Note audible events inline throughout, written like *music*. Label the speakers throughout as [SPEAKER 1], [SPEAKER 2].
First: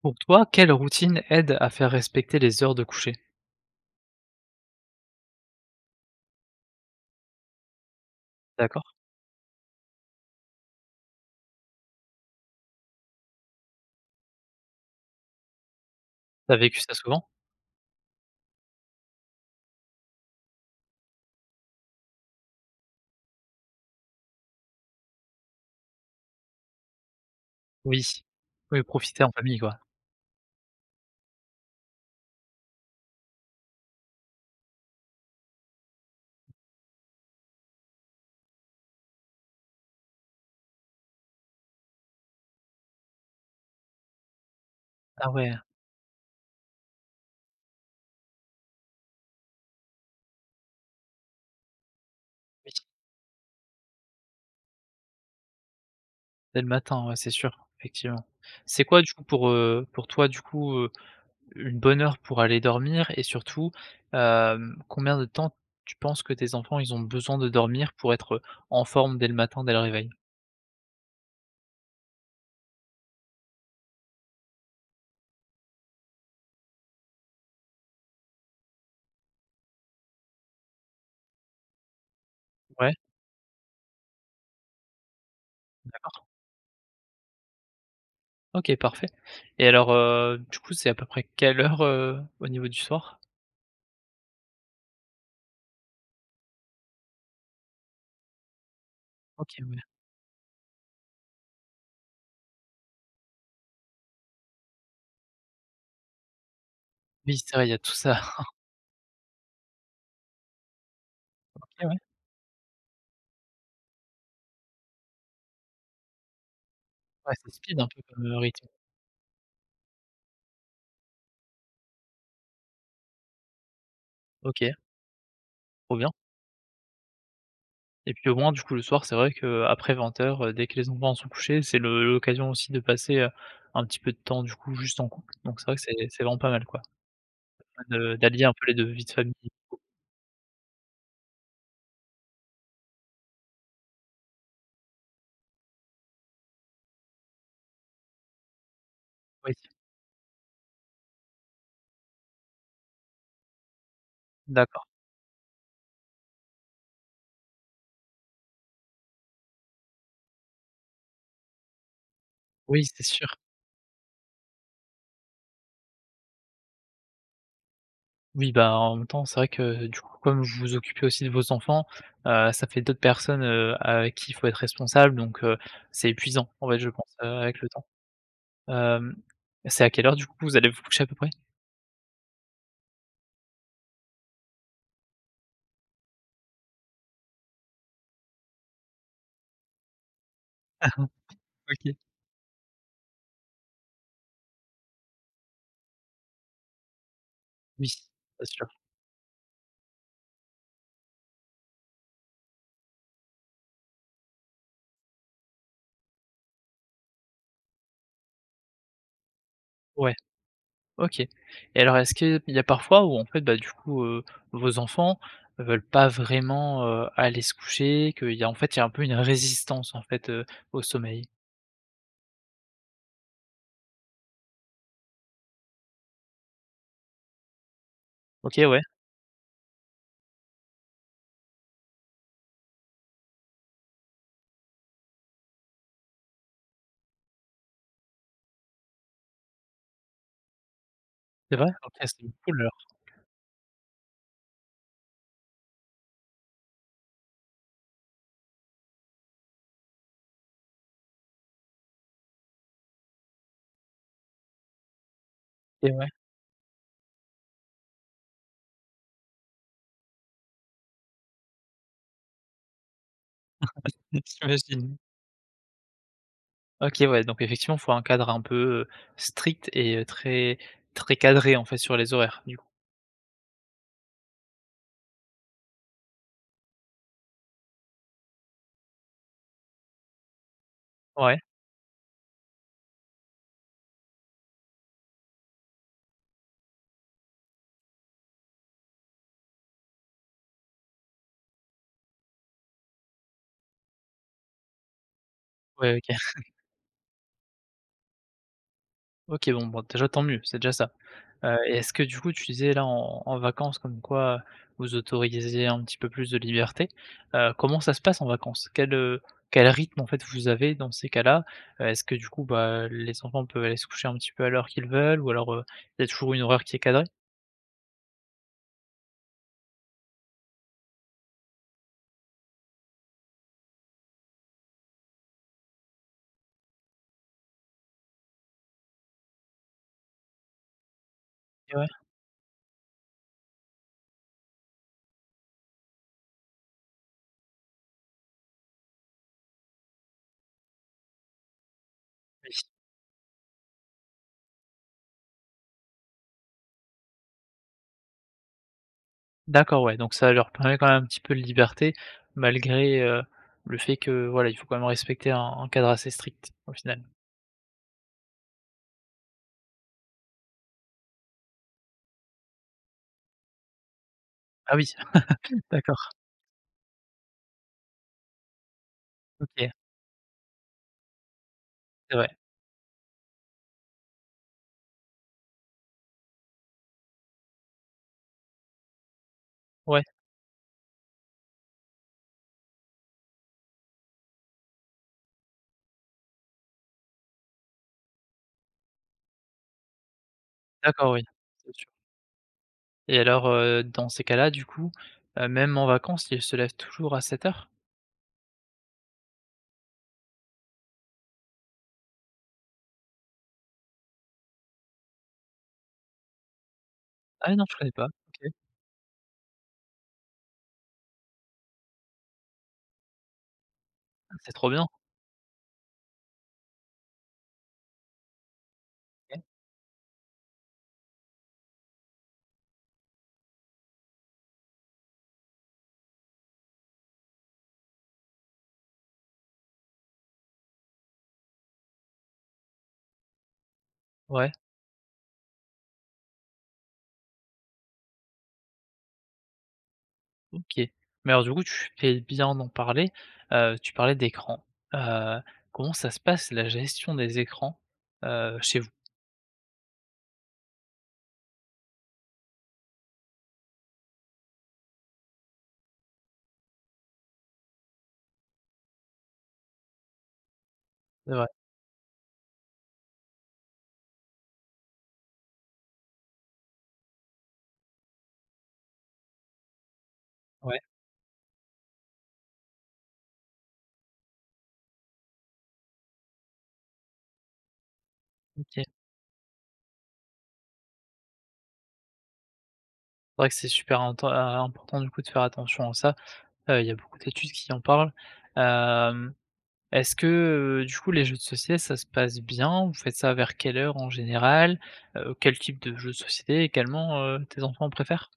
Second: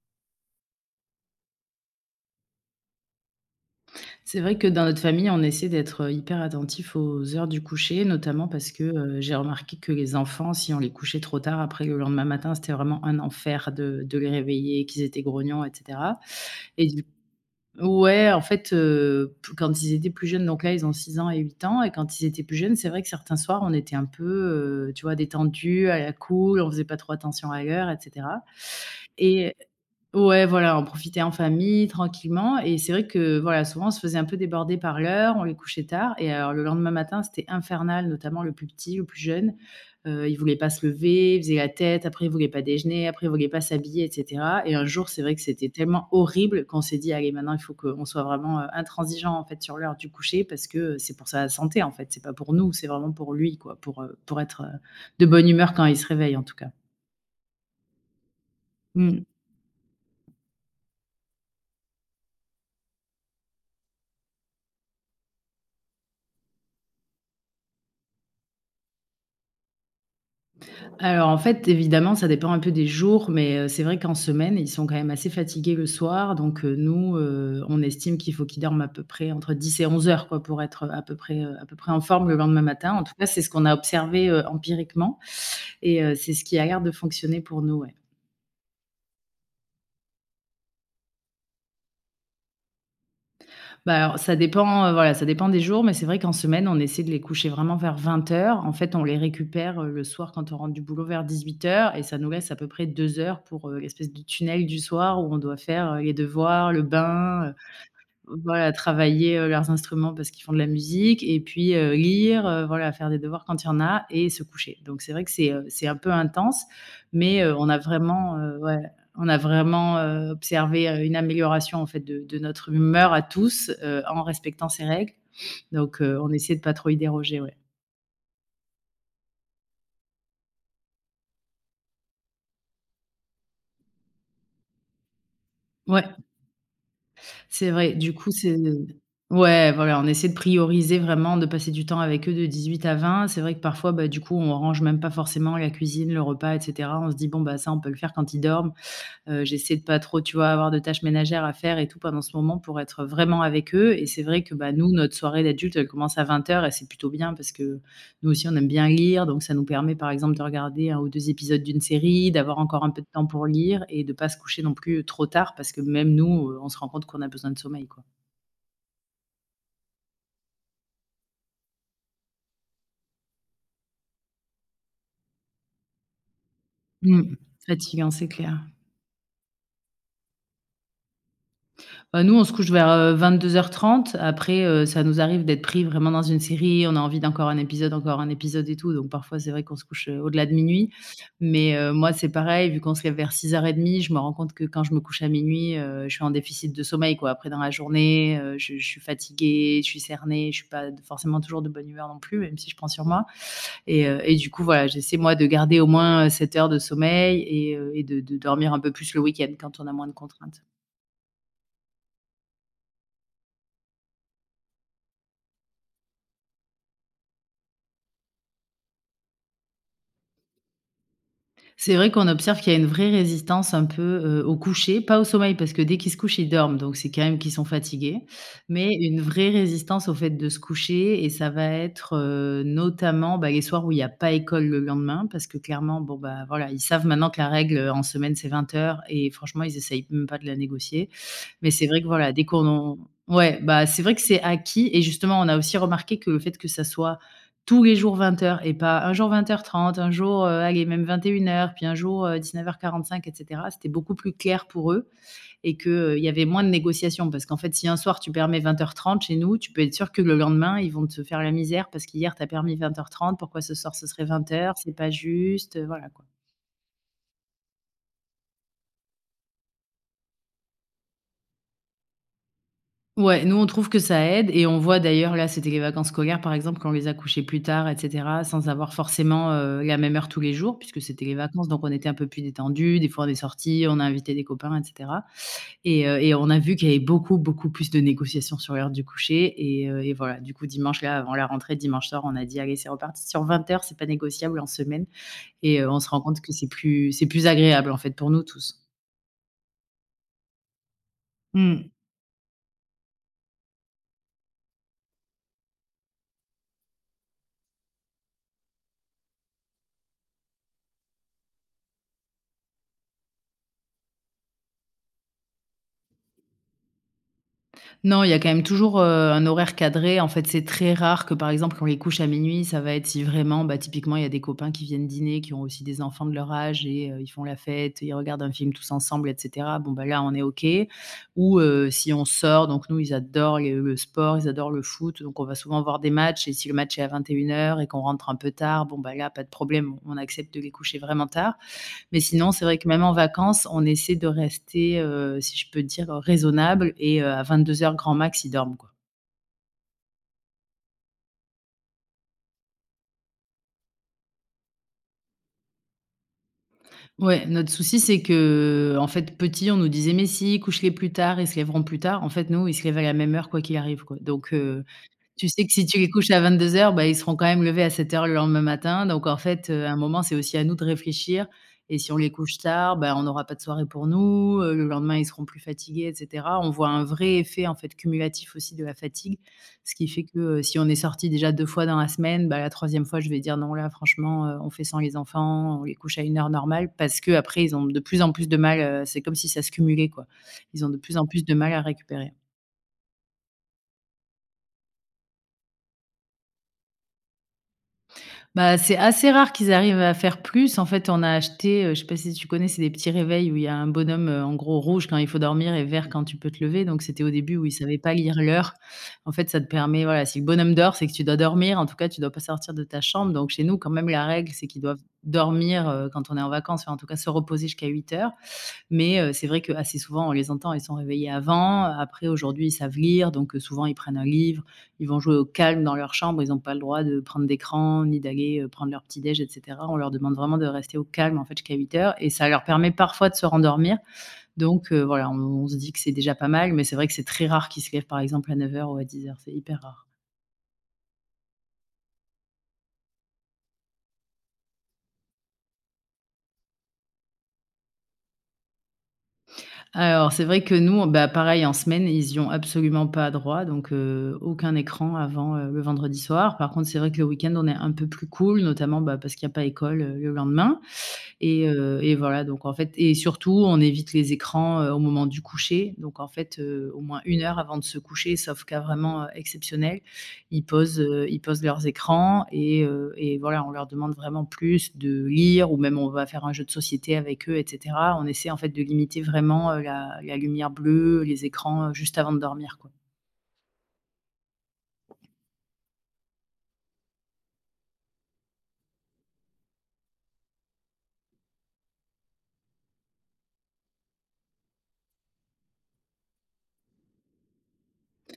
[SPEAKER 1] Pour toi, quelle routine aide à faire respecter les heures de coucher?
[SPEAKER 2] C'est vrai que dans notre famille, on essaie d'être, hyper attentifs aux heures du coucher, notamment parce que,
[SPEAKER 1] D'accord.
[SPEAKER 2] j'ai remarqué que les enfants, si on les couchait trop tard, après le lendemain matin, c'était vraiment un enfer de les réveiller, qu'ils étaient grognons et cetera.
[SPEAKER 1] T'as vécu
[SPEAKER 2] Et
[SPEAKER 1] ça
[SPEAKER 2] du
[SPEAKER 1] souvent?
[SPEAKER 2] Ouais, en fait, p quand ils étaient plus jeunes, donc là, ils ont 6 ans et 8 ans et quand ils étaient plus jeunes, c'est vrai que certains soirs, on était un peu, tu vois, détendus, à la cool, on faisait pas trop attention à l'heure et
[SPEAKER 1] Oui.
[SPEAKER 2] cetera.
[SPEAKER 1] Oui, profiter en
[SPEAKER 2] et
[SPEAKER 1] famille, quoi.
[SPEAKER 2] ouais, voilà, on profitait en famille, tranquillement et c'est vrai que, voilà, souvent, on se faisait un peu déborder par l'heure, on les couchait tard et alors le lendemain matin, c'était infernal, notamment le plus petit, le plus jeune. Il voulait pas se lever, il faisait la tête, après il voulait pas déjeuner, après il voulait pas s'habiller et cetera et un jour, c'est
[SPEAKER 1] Ah
[SPEAKER 2] vrai que
[SPEAKER 1] ouais,
[SPEAKER 2] c'était tellement horrible qu'on s'est dit: «Allez, maintenant, il faut qu'on soit vraiment, intransigeant, en fait, sur l'heure du coucher parce que, c'est pour sa santé, en fait, c'est pas pour
[SPEAKER 1] oui,
[SPEAKER 2] nous, c'est vraiment pour lui, quoi, pour être, de bonne humeur quand il se réveille, en tout
[SPEAKER 1] dès le
[SPEAKER 2] cas».
[SPEAKER 1] matin, ouais, c'est sûr, effectivement. C'est quoi, du coup,
[SPEAKER 2] Mmh.
[SPEAKER 1] pour toi, du coup, une bonne heure pour aller dormir et surtout, combien de temps tu penses que tes enfants, ils ont besoin de dormir pour être, en forme dès le matin, dès le réveil?
[SPEAKER 2] Alors, en fait, évidemment, ça dépend un peu des jours, mais c'est vrai qu'en semaine, ils sont quand même assez fatigués le soir. Donc, nous, on estime qu'il faut qu'ils dorment à peu près entre 10 et 11 heures, quoi, pour être, à peu près, en forme le lendemain
[SPEAKER 1] Ouais,
[SPEAKER 2] matin. En tout cas, c'est ce qu'on a observé, empiriquement et
[SPEAKER 1] d'accord.
[SPEAKER 2] c'est ce qui a l'air de fonctionner pour nous, ouais.
[SPEAKER 1] OK, parfait et alors, du coup, c'est à peu près quelle heure, au niveau du soir?
[SPEAKER 2] Bah, alors ça dépend, voilà, ça dépend des jours, mais c'est vrai qu'en semaine, on essaie de les coucher vraiment vers 20 h. En fait, on les
[SPEAKER 1] OK, ouais.
[SPEAKER 2] récupère, le soir quand on rentre du boulot vers 18 h et ça nous laisse à peu près 2 heures pour, l'espèce de tunnel du soir où on doit faire, les devoirs, le
[SPEAKER 1] Oui,
[SPEAKER 2] bain,
[SPEAKER 1] c'est vrai, il y a tout ça.
[SPEAKER 2] voilà, travailler, leurs instruments parce qu'ils font de la musique et puis,
[SPEAKER 1] *laughs*
[SPEAKER 2] lire, voilà, faire des devoirs quand il y en a et se coucher. Donc c'est vrai que c'est un peu intense,
[SPEAKER 1] Ouais,
[SPEAKER 2] mais,
[SPEAKER 1] c'est speed un peu comme, rythme.
[SPEAKER 2] ouais, on a vraiment, observé, une amélioration en fait de notre humeur à tous, en respectant
[SPEAKER 1] OK,
[SPEAKER 2] ces règles.
[SPEAKER 1] trop
[SPEAKER 2] Donc,
[SPEAKER 1] bien
[SPEAKER 2] on essaie de pas trop y déroger, ouais.
[SPEAKER 1] et puis au moins du coup le soir, c'est vrai que qu'après 20:00, dès que les enfants sont couchés, c'est le l'occasion aussi de passer, un petit peu de temps du coup juste en couple, donc c'est vrai que c'est
[SPEAKER 2] Ouais.
[SPEAKER 1] c'est vraiment pas mal quoi,
[SPEAKER 2] C'est vrai, du
[SPEAKER 1] de
[SPEAKER 2] coup,
[SPEAKER 1] d'allier un
[SPEAKER 2] c'est
[SPEAKER 1] peu les deux vies de famille.
[SPEAKER 2] ouais, voilà, on essaie de prioriser vraiment, de passer du temps avec eux de 18 à 20 h. C'est vrai que parfois, bah, du coup, on range même pas forcément la cuisine, le repas et cetera. On se dit: «Bon, bah, ça, on peut le faire quand ils dorment». Heu,
[SPEAKER 1] Oui,
[SPEAKER 2] j'essaie de pas trop, tu vois, avoir de tâches ménagères à faire et tout pendant ce moment pour être vraiment avec eux et c'est vrai que, bah,
[SPEAKER 1] d'accord.
[SPEAKER 2] nous, notre soirée d'adulte elle commence à 20 h et c'est plutôt bien parce que nous aussi, on aime bien lire donc ça nous permet, par exemple, de regarder un ou 2 épisodes d'une série, d'avoir
[SPEAKER 1] Oui,
[SPEAKER 2] encore un
[SPEAKER 1] c'est
[SPEAKER 2] peu de temps
[SPEAKER 1] sûr.
[SPEAKER 2] pour lire et de pas se coucher non plus trop tard parce que même nous, on se rend compte qu'on a besoin de sommeil, quoi.
[SPEAKER 1] Oui, bah, en même temps, c'est vrai que du coup, comme vous vous occupez aussi de vos enfants, ça fait d'autres personnes, avec qui il faut être responsable, donc c'est épuisant en fait, je pense,
[SPEAKER 2] Mmh.
[SPEAKER 1] avec le temps.
[SPEAKER 2] Fatigant, c'est clair.
[SPEAKER 1] Hem, c'est à quelle heure du coup vous allez vous coucher à peu près?
[SPEAKER 2] Nous, on se couche vers, 22:30. Après, ça nous arrive d'être pris vraiment dans une série. On a envie d'encore un épisode, encore un épisode et tout. Donc parfois, c'est vrai qu'on se couche, au-delà de minuit.
[SPEAKER 1] *laughs*
[SPEAKER 2] Mais,
[SPEAKER 1] OK.
[SPEAKER 2] moi, c'est pareil, vu qu'on se lève vers 6:30, je me rends compte que quand je me couche à minuit, je suis en déficit de sommeil, quoi. Après, dans la
[SPEAKER 1] Oui, c'est
[SPEAKER 2] journée,
[SPEAKER 1] sûr.
[SPEAKER 2] je suis fatiguée, je suis cernée, je suis pas forcément toujours de bonne humeur non plus, même si je prends sur moi. Et du coup, voilà, j'essaie, moi, de garder au moins, 7 heures de sommeil et de dormir un peu plus le week-end quand on a moins de
[SPEAKER 1] Ouais,
[SPEAKER 2] contraintes.
[SPEAKER 1] OK. Et alors est-ce qu'il y a parfois où en fait, bah, du coup, vos enfants veulent pas vraiment, aller se coucher, qu'il y a en fait, il y a un peu une résistance en fait, au sommeil?
[SPEAKER 2] C'est vrai qu'on observe qu'il y a une vraie résistance un peu, au coucher, pas au sommeil parce que dès qu'ils se couchent, ils dorment, donc c'est quand même qu'ils sont fatigués,
[SPEAKER 1] OK, ouais,
[SPEAKER 2] mais une vraie résistance au fait de se coucher et ça va être, notamment, bah, les soirs où il y a pas école le lendemain parce que clairement, bon, bah, voilà, ils savent maintenant que la règle, en semaine, c'est 20 h et franchement, ils essayent même pas de la négocier.
[SPEAKER 1] c'est vrai?
[SPEAKER 2] Mais c'est
[SPEAKER 1] OK,
[SPEAKER 2] vrai que
[SPEAKER 1] c'est
[SPEAKER 2] voilà, dès
[SPEAKER 1] cool
[SPEAKER 2] qu'on
[SPEAKER 1] alors.
[SPEAKER 2] en Ouais, bah, c'est vrai que c'est acquis et justement, on a aussi remarqué que le fait que ça soit tous les jours 20:00 et pas un jour 20:30, un jour, allez même 21:00, puis un jour, 19:45 et cetera. C'était beaucoup plus clair pour eux et que,
[SPEAKER 1] Et ouais,
[SPEAKER 2] il y avait moins de négociations parce qu'en fait, si un soir tu permets 20:30 chez nous, tu peux être sûr que le lendemain, ils vont te faire la misère parce qu'hier tu as permis 20:30, pourquoi ce soir ce
[SPEAKER 1] *laughs*
[SPEAKER 2] serait 20:00? C'est
[SPEAKER 1] j'imagine.
[SPEAKER 2] pas juste, voilà quoi.
[SPEAKER 1] OK, ouais, donc effectivement, il faut un cadre un peu, strict et très très cadré en fait sur les horaires, du coup?
[SPEAKER 2] Ouais, nous, on trouve que ça aide et on voit d'ailleurs, là, c'était les vacances scolaires, par exemple, quand on les a couchés plus tard, et cetera, sans avoir forcément, la même heure tous les jours puisque c'était les
[SPEAKER 1] Ouais,
[SPEAKER 2] vacances, donc on était un peu plus détendus. Des fois, on est sortis, on a invité des copains, et cetera et on a vu qu'il y avait beaucoup, beaucoup plus de négociations sur l'heure du coucher et voilà, du coup, dimanche, là, avant la rentrée, dimanche soir, on a dit: «Allez, c'est reparti sur 20:00, c'est pas négociable en semaine» et
[SPEAKER 1] ouais,
[SPEAKER 2] on se
[SPEAKER 1] OK.
[SPEAKER 2] rend compte
[SPEAKER 1] *laughs*
[SPEAKER 2] que c'est plus agréable, en fait, pour nous tous.
[SPEAKER 1] OK, bon, bon déjà tant mieux, c'est déjà ça. Et
[SPEAKER 2] Mmh.
[SPEAKER 1] est-ce que du coup tu disais là en vacances comme quoi, vous autorisez un petit peu plus de liberté. Comment ça se passe en vacances? Quel rythme en fait vous avez dans ces cas-là? Est-ce que du coup, bah, les enfants peuvent aller se coucher un petit peu à l'heure qu'ils veulent ou alors, il y a toujours une horaire qui est cadrée?
[SPEAKER 2] Non, il y a quand même toujours, un horaire cadré. En fait, c'est très rare que, par exemple, quand les couche à minuit, ça va être si vraiment, bah, typiquement, il y a des copains qui viennent dîner, qui ont aussi des enfants de leur âge et ils font la fête, ils regardent un film tous ensemble et cetera. Bon, bah, là, on est OK. Ou
[SPEAKER 1] Ouais,
[SPEAKER 2] si on sort, donc nous, ils adorent les le sport, ils adorent le foot, donc on va souvent voir des matchs et si le match est à 21 h et qu'on rentre un peu tard, bon, bah, là, pas de problème, on accepte de les coucher vraiment tard. Mais sinon,
[SPEAKER 1] oui.
[SPEAKER 2] c'est vrai que même en vacances, on essaie de rester, si je peux dire, raisonnable et à 22 h grand max, ils dorment, quoi.
[SPEAKER 1] D'accord, ouais, donc ça leur permet quand même un petit peu de liberté malgré, le fait que voilà, il faut quand même respecter un cadre assez strict au final.
[SPEAKER 2] Ouais, notre souci, c'est qu'en fait, petit, on nous disait: «Mais si, couche-les plus tard, ils se lèveront plus tard». En fait, nous, ils se lèvent à la même heure quoi qu'il arrive, quoi.
[SPEAKER 1] Ah oui,
[SPEAKER 2] Tu
[SPEAKER 1] *laughs*
[SPEAKER 2] sais que si tu les
[SPEAKER 1] d'accord,
[SPEAKER 2] couches à 22:00, bah, ils seront quand même levés à 7:00 le lendemain matin. Donc en
[SPEAKER 1] OK,
[SPEAKER 2] fait, à un moment, c'est aussi à nous de réfléchir et si
[SPEAKER 1] c'est
[SPEAKER 2] on
[SPEAKER 1] vrai.
[SPEAKER 2] les couche tard, bah, on n'aura pas de soirée pour nous, le lendemain, ils seront plus fatigués et cetera. On voit un vrai effet, en fait, cumulatif aussi de la fatigue, ce
[SPEAKER 1] Ouais,
[SPEAKER 2] qui fait que, si on est sortis déjà 2 fois dans la semaine, bah, la troisième fois, je vais dire: «Non, là, franchement, on fait sans les enfants, on les couche à une heure normale» parce qu'après, ils ont de plus en plus de mal, c'est comme si ça se cumulait, quoi. Ils ont de
[SPEAKER 1] d'accord,
[SPEAKER 2] plus
[SPEAKER 1] oui.
[SPEAKER 2] en plus de mal à récupérer.
[SPEAKER 1] Et alors, dans ces cas-là, du coup, même en vacances, ils se lèvent toujours à 7 heures?
[SPEAKER 2] Bah, c'est assez rare qu'ils arrivent à faire plus. En fait, on a acheté, je sais pas si tu connais, c'est des petits réveils où il y a un bonhomme, en gros rouge quand il faut dormir et vert quand tu peux te lever. Donc c'était au
[SPEAKER 1] Ah
[SPEAKER 2] début
[SPEAKER 1] non,
[SPEAKER 2] où ils
[SPEAKER 1] je connais
[SPEAKER 2] savaient
[SPEAKER 1] pas.
[SPEAKER 2] pas lire
[SPEAKER 1] OK.
[SPEAKER 2] l'heure. En fait, ça te permet voilà, si le bonhomme dort, c'est que tu dois dormir. En tout cas, tu dois pas sortir de ta chambre. Donc chez nous, quand même, la
[SPEAKER 1] Ah, c'est
[SPEAKER 2] règle, c'est
[SPEAKER 1] trop
[SPEAKER 2] qu'ils
[SPEAKER 1] bien.
[SPEAKER 2] doivent dormir, quand on est en vacances, enfin en tout cas se reposer jusqu'à 8 h. Mais
[SPEAKER 1] OK.
[SPEAKER 2] c'est vrai qu'assez souvent, on les entend, ils sont réveillés avant. Après, aujourd'hui, ils savent lire, donc souvent, ils prennent un livre, ils vont jouer au calme dans leur chambre. Ils n'ont pas le droit de prendre d'écran, ni d'aller, prendre leur petit déj et cetera. On leur demande vraiment de rester au calme, en fait, jusqu'à 8 heures, et ça leur permet parfois de se rendormir.
[SPEAKER 1] Ouais,
[SPEAKER 2] Donc voilà, on se dit que c'est déjà pas mal, mais c'est vrai que c'est très rare qu'ils se lèvent, par exemple, à 9 heures ou à 10 heures. C'est hyper rare.
[SPEAKER 1] OK. Mais alors du coup, tu fais bien d'en parler. Tu parlais d'écran. Heu, comment ça se passe la gestion des écrans, chez vous?
[SPEAKER 2] Alors, c'est vrai que nous, bah, pareil, en semaine, ils y ont absolument pas droit, donc aucun écran avant, le vendredi soir. Par contre, c'est vrai que le week-end, on est un peu plus cool, notamment, bah, parce qu'il y a pas école, le lendemain
[SPEAKER 1] C'est vrai?
[SPEAKER 2] et voilà, donc en fait et surtout, on évite les écrans, au moment du coucher. Donc en fait, au moins une heure avant de se coucher, sauf cas vraiment, exceptionnel, ils
[SPEAKER 1] Ouais,
[SPEAKER 2] posent, heu, ils posent leurs écrans et voilà, on leur demande vraiment plus de lire ou même on va faire un jeu de société avec eux et cetera. On essaie en fait de
[SPEAKER 1] OK. C'est
[SPEAKER 2] limiter vraiment, la lumière bleue, les écrans, juste avant de dormir, quoi.
[SPEAKER 1] vrai que c'est super inten important du coup de faire attention à ça. Il y a beaucoup d'études qui en parlent. Hem Est-ce que, du coup, les jeux de société, ça se passe bien? Vous faites ça vers quelle heure en général? Quel type de jeux de société également, tes enfants préfèrent?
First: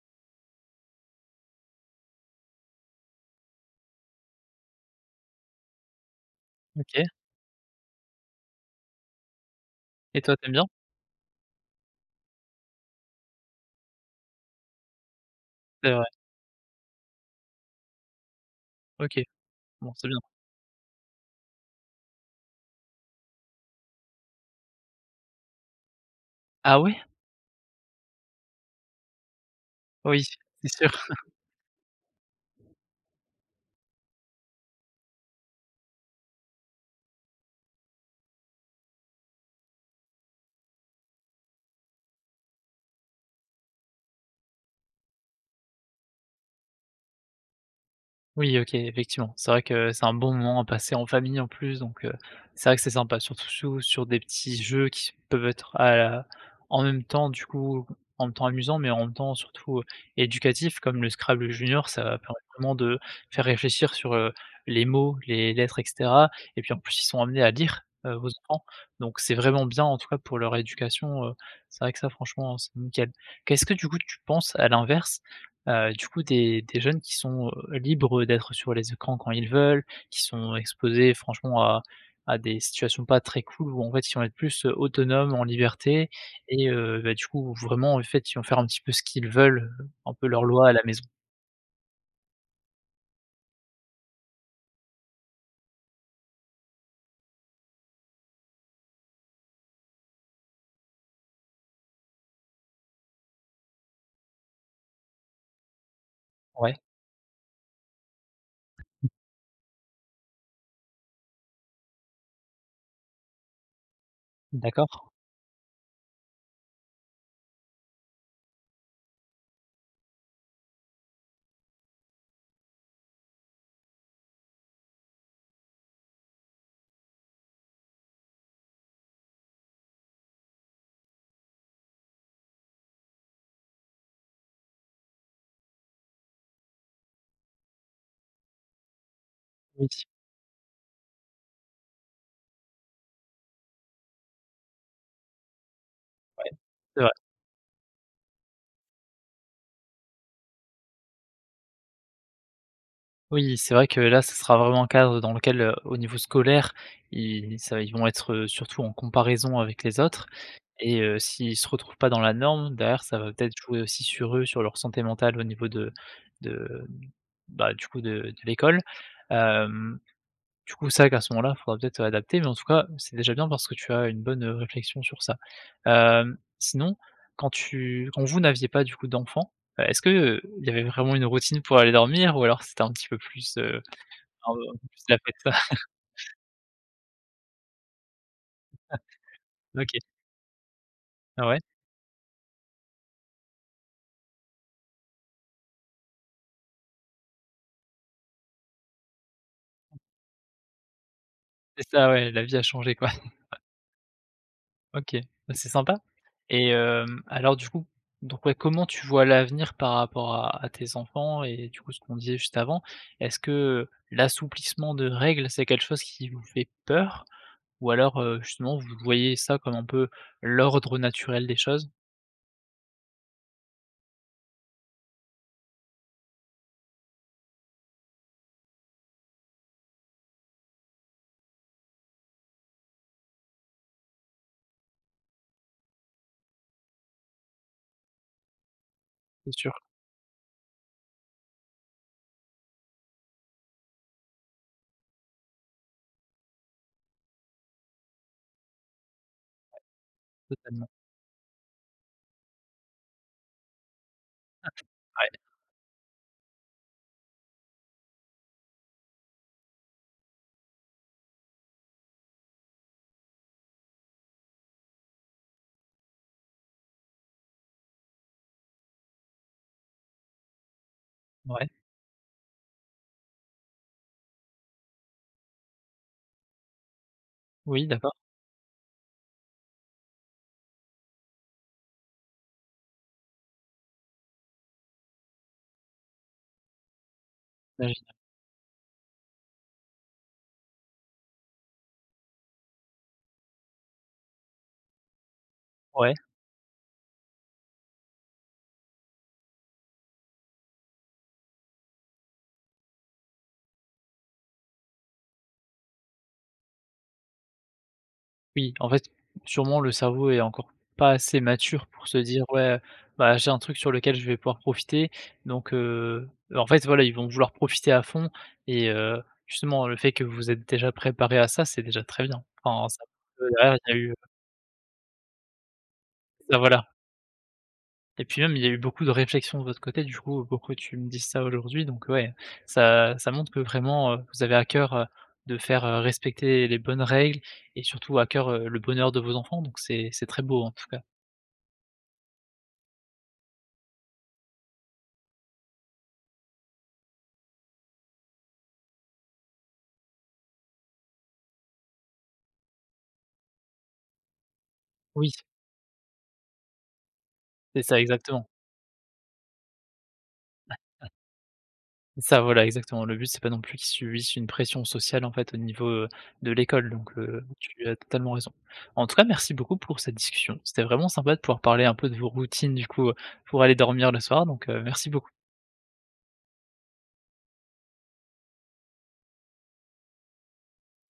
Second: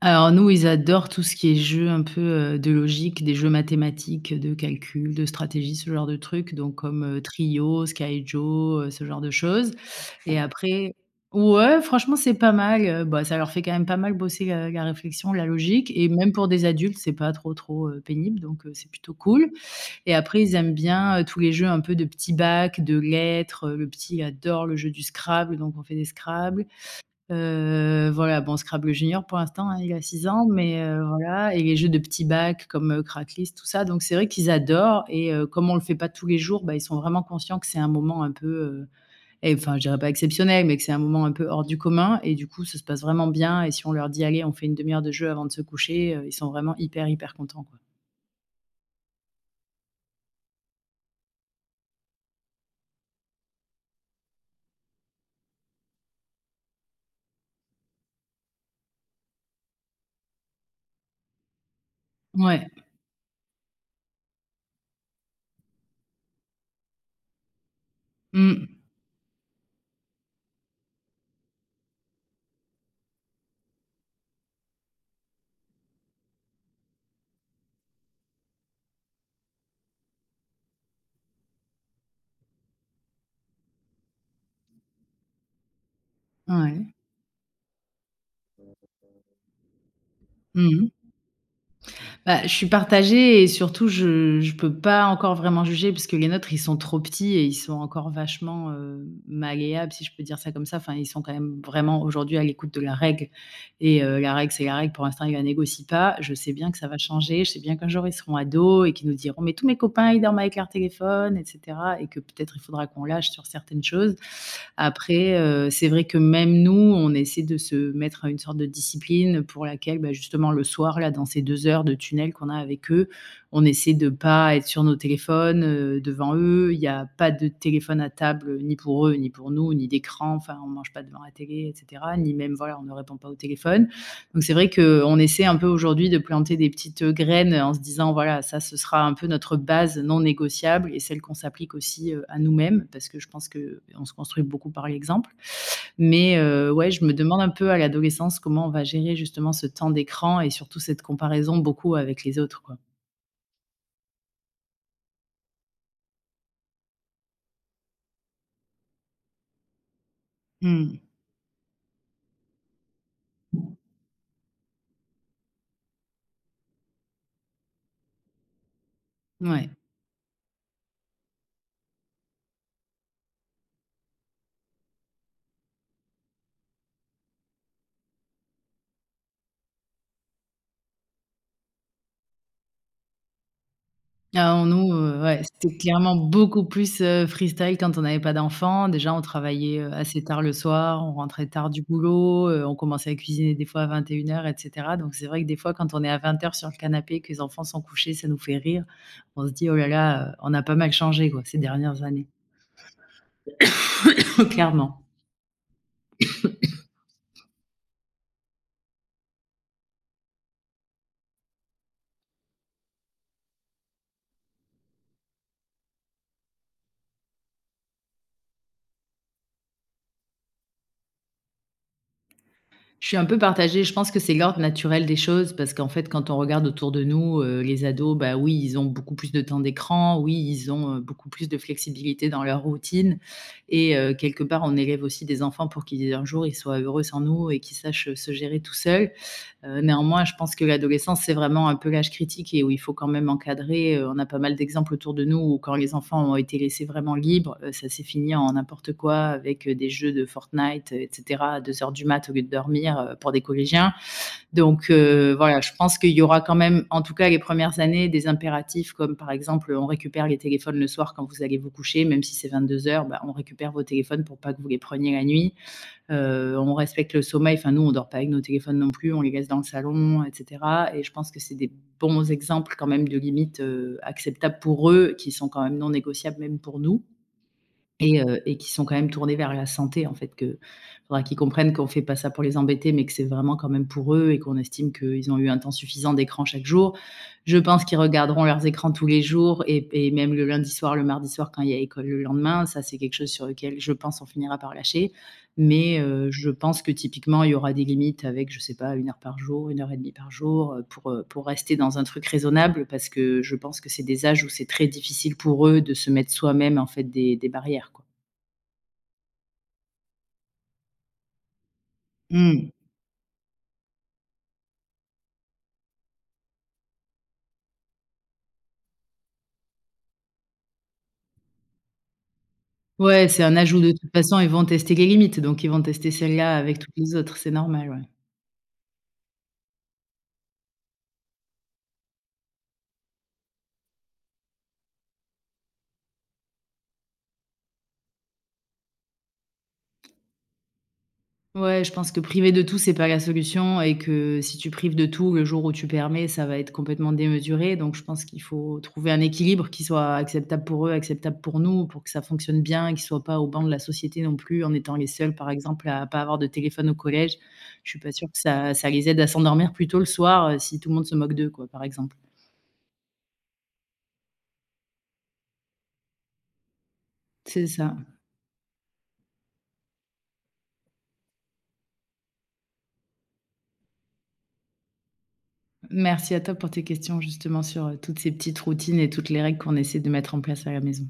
[SPEAKER 2] Alors nous, ils adorent tout ce qui est jeu un peu, de logique, des jeux mathématiques, de calcul, de stratégie, ce genre de trucs, donc comme,
[SPEAKER 1] OK
[SPEAKER 2] Trio, Skyjo, ce genre de choses
[SPEAKER 1] et toi,
[SPEAKER 2] et
[SPEAKER 1] t'aimes bien?
[SPEAKER 2] après ouais, franchement, c'est pas mal, bah, ça leur fait quand même pas mal bosser la réflexion, la logique
[SPEAKER 1] C'est vrai,
[SPEAKER 2] et même pour des adultes, c'est pas trop, trop, pénible donc c'est plutôt
[SPEAKER 1] OK,
[SPEAKER 2] cool
[SPEAKER 1] bon, c'est
[SPEAKER 2] et
[SPEAKER 1] bien.
[SPEAKER 2] après ils aiment bien, tous les jeux un peu de petits bacs, de lettres, le petit adore le jeu du Scrabble donc on fait des Scrabble.
[SPEAKER 1] Ah ouais?
[SPEAKER 2] Voilà, bon Scrabble junior pour l'instant, hein, il a
[SPEAKER 1] Oui,
[SPEAKER 2] 6 ans,
[SPEAKER 1] c'est
[SPEAKER 2] mais
[SPEAKER 1] sûr.
[SPEAKER 2] voilà et les jeux de petits bacs
[SPEAKER 1] *laughs*
[SPEAKER 2] comme, Cracklis, tout ça, donc c'est vrai qu'ils adorent et comme on le fait pas tous les jours, bah, ils sont vraiment conscients que c'est un moment un peu, et enfin je dirais pas exceptionnel, mais que c'est un moment un peu hors du commun et du coup ça se passe vraiment bien et si on leur dit: «Allez, on fait une demi heure de jeu avant de se coucher», ils sont vraiment hyper, hyper contents, quoi.
[SPEAKER 1] Oui, OK, effectivement. C'est vrai que c'est un bon moment à passer en famille en plus, donc c'est vrai que c'est sympa, surtout sur des petits jeux qui peuvent être à la en même temps du coup, en même temps amusant, mais en même temps surtout, éducatifs comme le Scrabble junior. Ça permet
[SPEAKER 2] Ouais.
[SPEAKER 1] vraiment de faire réfléchir sur, les mots, les lettres et cetera et puis en plus, ils sont amenés à lire, aux enfants,
[SPEAKER 2] Mmh.
[SPEAKER 1] donc c'est vraiment bien en tout cas pour leur éducation, c'est vrai que ça franchement, c'est nickel. Qu'est-ce que du coup tu penses à l'inverse? Du coup des jeunes qui sont, libres d'être sur les écrans quand ils veulent, qui sont exposés franchement à des situations pas très cool où en fait ils vont être plus, autonomes, en liberté et
[SPEAKER 2] Ouais.
[SPEAKER 1] bah, du coup vraiment en fait ils vont faire un petit peu ce qu'ils veulent, un peu leur loi
[SPEAKER 2] Mmh
[SPEAKER 1] à la maison.
[SPEAKER 2] mh. Bah, je suis partagée et surtout je peux pas encore vraiment juger parce que les nôtres, ils sont trop petits et ils sont encore vachement, malléables si je peux dire ça comme ça. Enfin, ils sont quand même vraiment aujourd'hui à l'écoute de la règle et la règle, c'est la règle. Pour l'instant, ils la négocient pas. Je sais bien
[SPEAKER 1] Ouais,
[SPEAKER 2] que ça va changer. Je sais bien qu'un jour, ils seront ados et qu'ils nous diront: «Mais tous mes copains, ils dorment avec leur téléphone» et cetera et que peut-être il faudra qu'on lâche sur certaines choses.
[SPEAKER 1] d'accord.
[SPEAKER 2] Après, c'est vrai que même nous, on essaie de se mettre à une sorte de discipline pour laquelle, bah, justement, le soir, là, dans ces 2 heures de tunnel qu'on a avec eux, on essaie de pas être sur nos téléphones, devant eux. Il y a pas de téléphone à table, ni pour eux, ni pour nous, ni d'écran. Enfin, on mange pas devant la télé et cetera, ni même, voilà, on ne répond pas au téléphone. Donc c'est vrai qu'on essaie un peu aujourd'hui de planter des petites, graines, en se disant: «Voilà, ça, ce sera un peu notre
[SPEAKER 1] Oui,
[SPEAKER 2] base non négociable et celle qu'on s'applique aussi, à nous-mêmes», parce que je pense qu'on se construit beaucoup par l'exemple. Mais ouais,
[SPEAKER 1] c'est
[SPEAKER 2] je
[SPEAKER 1] vrai.
[SPEAKER 2] me demande un peu à l'adolescence comment on va gérer justement ce temps d'écran et surtout cette comparaison beaucoup avec les autres, quoi.
[SPEAKER 1] Oui, c'est vrai que là, ce sera vraiment un cadre dans lequel, au niveau scolaire, ils vont être, surtout en comparaison avec les autres.
[SPEAKER 2] Mmh.
[SPEAKER 1] Et s'ils se retrouvent pas dans la norme, derrière, ça va peut-être jouer aussi sur eux, sur leur santé mentale au niveau de, bah, du coup, de l'école.
[SPEAKER 2] Ouais.
[SPEAKER 1] Hem, du coup, ça, vrai qu'à ce moment-là, il faudra peut-être adapter, mais en tout cas, c'est déjà bien parce que tu as une bonne, réflexion sur ça. Sinon, quand vous n'aviez pas, du coup, d'enfants, est-ce que, il y avait vraiment une routine pour aller dormir ou alors c'était un petit peu plus, heu, un
[SPEAKER 2] Alors
[SPEAKER 1] peu
[SPEAKER 2] nous,
[SPEAKER 1] plus la
[SPEAKER 2] ouais,
[SPEAKER 1] fête?
[SPEAKER 2] c'était
[SPEAKER 1] *laughs*
[SPEAKER 2] clairement beaucoup plus, freestyle quand on n'avait pas d'enfants. Déjà, on travaillait,
[SPEAKER 1] OK,
[SPEAKER 2] assez tard le soir, on
[SPEAKER 1] ah
[SPEAKER 2] rentrait
[SPEAKER 1] ouais,
[SPEAKER 2] tard du boulot, on commençait à cuisiner des fois à 21 heures, et cetera. Donc c'est vrai que des fois, quand on est à 20 heures sur le canapé, que les enfants sont couchés, ça nous fait rire. On se dit: «Oh là là, on a pas mal changé, quoi, ces
[SPEAKER 1] c'est
[SPEAKER 2] dernières
[SPEAKER 1] ça,
[SPEAKER 2] années»,
[SPEAKER 1] ouais, la vie a changé, quoi.
[SPEAKER 2] *laughs* clairement.
[SPEAKER 1] OK, bah, c'est sympa et alors du coup, donc ouais, comment tu vois l'avenir par rapport à tes enfants et du coup, ce qu'on disait juste avant? Est-ce que l'assouplissement de règles, c'est quelque chose qui vous fait peur? Ou alors, justement, vous voyez ça comme un peu l'ordre naturel des choses?
[SPEAKER 2] Je suis un peu partagée. Je pense que c'est l'ordre naturel des choses parce qu'en fait, quand on regarde autour de nous, les ados, bah, oui, ils ont beaucoup plus de temps d'écran. Oui, ils ont, beaucoup plus de flexibilité dans leur routine et quelque part, on élève aussi des enfants pour qu'ils un jour, ils soient heureux sans nous et qu'ils sachent, se gérer tout seuls.
[SPEAKER 1] C'est sûr,
[SPEAKER 2] Néanmoins, je pense que l'adolescence, c'est vraiment un peu l'âge critique et où il faut quand même encadrer, on a pas mal d'exemples autour de nous où quand les enfants ont été laissés vraiment libres, ça s'est fini en n'importe quoi avec, des jeux de
[SPEAKER 1] totalement.
[SPEAKER 2] Fortnite, et cetera, à 2h du mat au lieu de dormir, pour des collégiens. Donc voilà, je pense qu'il y aura quand même, en tout cas les premières années, des impératifs comme par exemple, on récupère les téléphones le soir quand vous allez vous coucher, même si c'est 22h, bah, on récupère vos téléphones pour pas que vous les preniez la nuit. On respecte le sommeil, enfin nous on dort pas avec nos téléphones non plus, on les laisse dans le salon et cetera et je pense que c'est
[SPEAKER 1] Ouais, ouais.
[SPEAKER 2] des bons exemples quand même de limites, acceptables pour eux, qui sont quand même non négociables même pour nous
[SPEAKER 1] Oui, d'accord.
[SPEAKER 2] et qui sont quand même tournés vers la santé en fait, que faudra qu'ils comprennent qu'on fait pas ça pour les embêter, mais que c'est vraiment quand même pour eux et qu'on estime qu'ils ont eu un temps suffisant d'écran chaque jour. Je pense qu'ils
[SPEAKER 1] J'imagine.
[SPEAKER 2] regarderont leurs écrans tous les jours et même le lundi soir, le mardi soir quand il y a école le lendemain, ça c'est quelque chose sur lequel je pense on finira par lâcher mais
[SPEAKER 1] Ouais.
[SPEAKER 2] je pense que typiquement, il y aura des limites avec, je sais pas, une heure par jour, une heure et demie par jour, pour rester dans un truc raisonnable parce que je pense que c'est des âges où c'est très difficile pour eux de se mettre soi-même, en fait, des barrières, quoi.
[SPEAKER 1] Oui, en fait, sûrement le cerveau est encore pas assez mature pour se dire:
[SPEAKER 2] Mmh.
[SPEAKER 1] «Ouais, bah, j'ai un truc sur lequel je vais pouvoir profiter», donc en fait, voilà, ils vont vouloir profiter à fond et justement, le fait que vous êtes déjà préparé à ça, c'est déjà très bien. Enfin, ça
[SPEAKER 2] Ouais, c'est
[SPEAKER 1] prouve
[SPEAKER 2] un âge
[SPEAKER 1] derrière,
[SPEAKER 2] où
[SPEAKER 1] il y
[SPEAKER 2] de
[SPEAKER 1] a
[SPEAKER 2] toute
[SPEAKER 1] eu
[SPEAKER 2] façon, ils vont tester les limites, donc ils vont tester celles-là
[SPEAKER 1] bah,
[SPEAKER 2] avec
[SPEAKER 1] voilà
[SPEAKER 2] toutes les autres, c'est normal, ouais.
[SPEAKER 1] et puis même, il y a eu beaucoup de réflexions de votre côté, du coup, pour que tu me dises ça aujourd'hui, donc ouais, ça ça montre que vraiment, vous avez à cœur, de faire, respecter les bonnes règles et surtout à cœur, le bonheur de vos enfants, donc c'est très beau, en tout cas.
[SPEAKER 2] Ouais, je pense que priver de tout, c'est pas la solution et que si tu prives de tout, le jour où tu permets, ça va être complètement démesuré. Donc, je pense qu'il faut trouver un équilibre qui soit acceptable pour eux, acceptable pour nous, pour que ça fonctionne bien, qu'ils soient pas au banc de la société non plus, en étant les
[SPEAKER 1] Oui.
[SPEAKER 2] seuls, par exemple, à pas avoir de téléphone au collège.
[SPEAKER 1] C'est
[SPEAKER 2] Je
[SPEAKER 1] ça,
[SPEAKER 2] suis pas sûre que
[SPEAKER 1] exactement.
[SPEAKER 2] ça les aide à s'endormir plus tôt le soir, si tout le monde se moque d'eux, quoi, par exemple.
[SPEAKER 1] Ça, voilà, exactement. Le but, c'est pas non plus qu'ils subissent une pression sociale, en fait, au niveau, de l'école, donc
[SPEAKER 2] C'est
[SPEAKER 1] tu as
[SPEAKER 2] ça.
[SPEAKER 1] totalement raison. En tout cas, merci beaucoup pour cette discussion. C'était vraiment sympa de pouvoir parler un peu de vos routines, du coup, pour aller dormir le soir, donc merci beaucoup.
[SPEAKER 2] Merci à toi pour tes questions, justement, sur, toutes ces petites routines et toutes les règles qu'on essaie de mettre en place à la maison.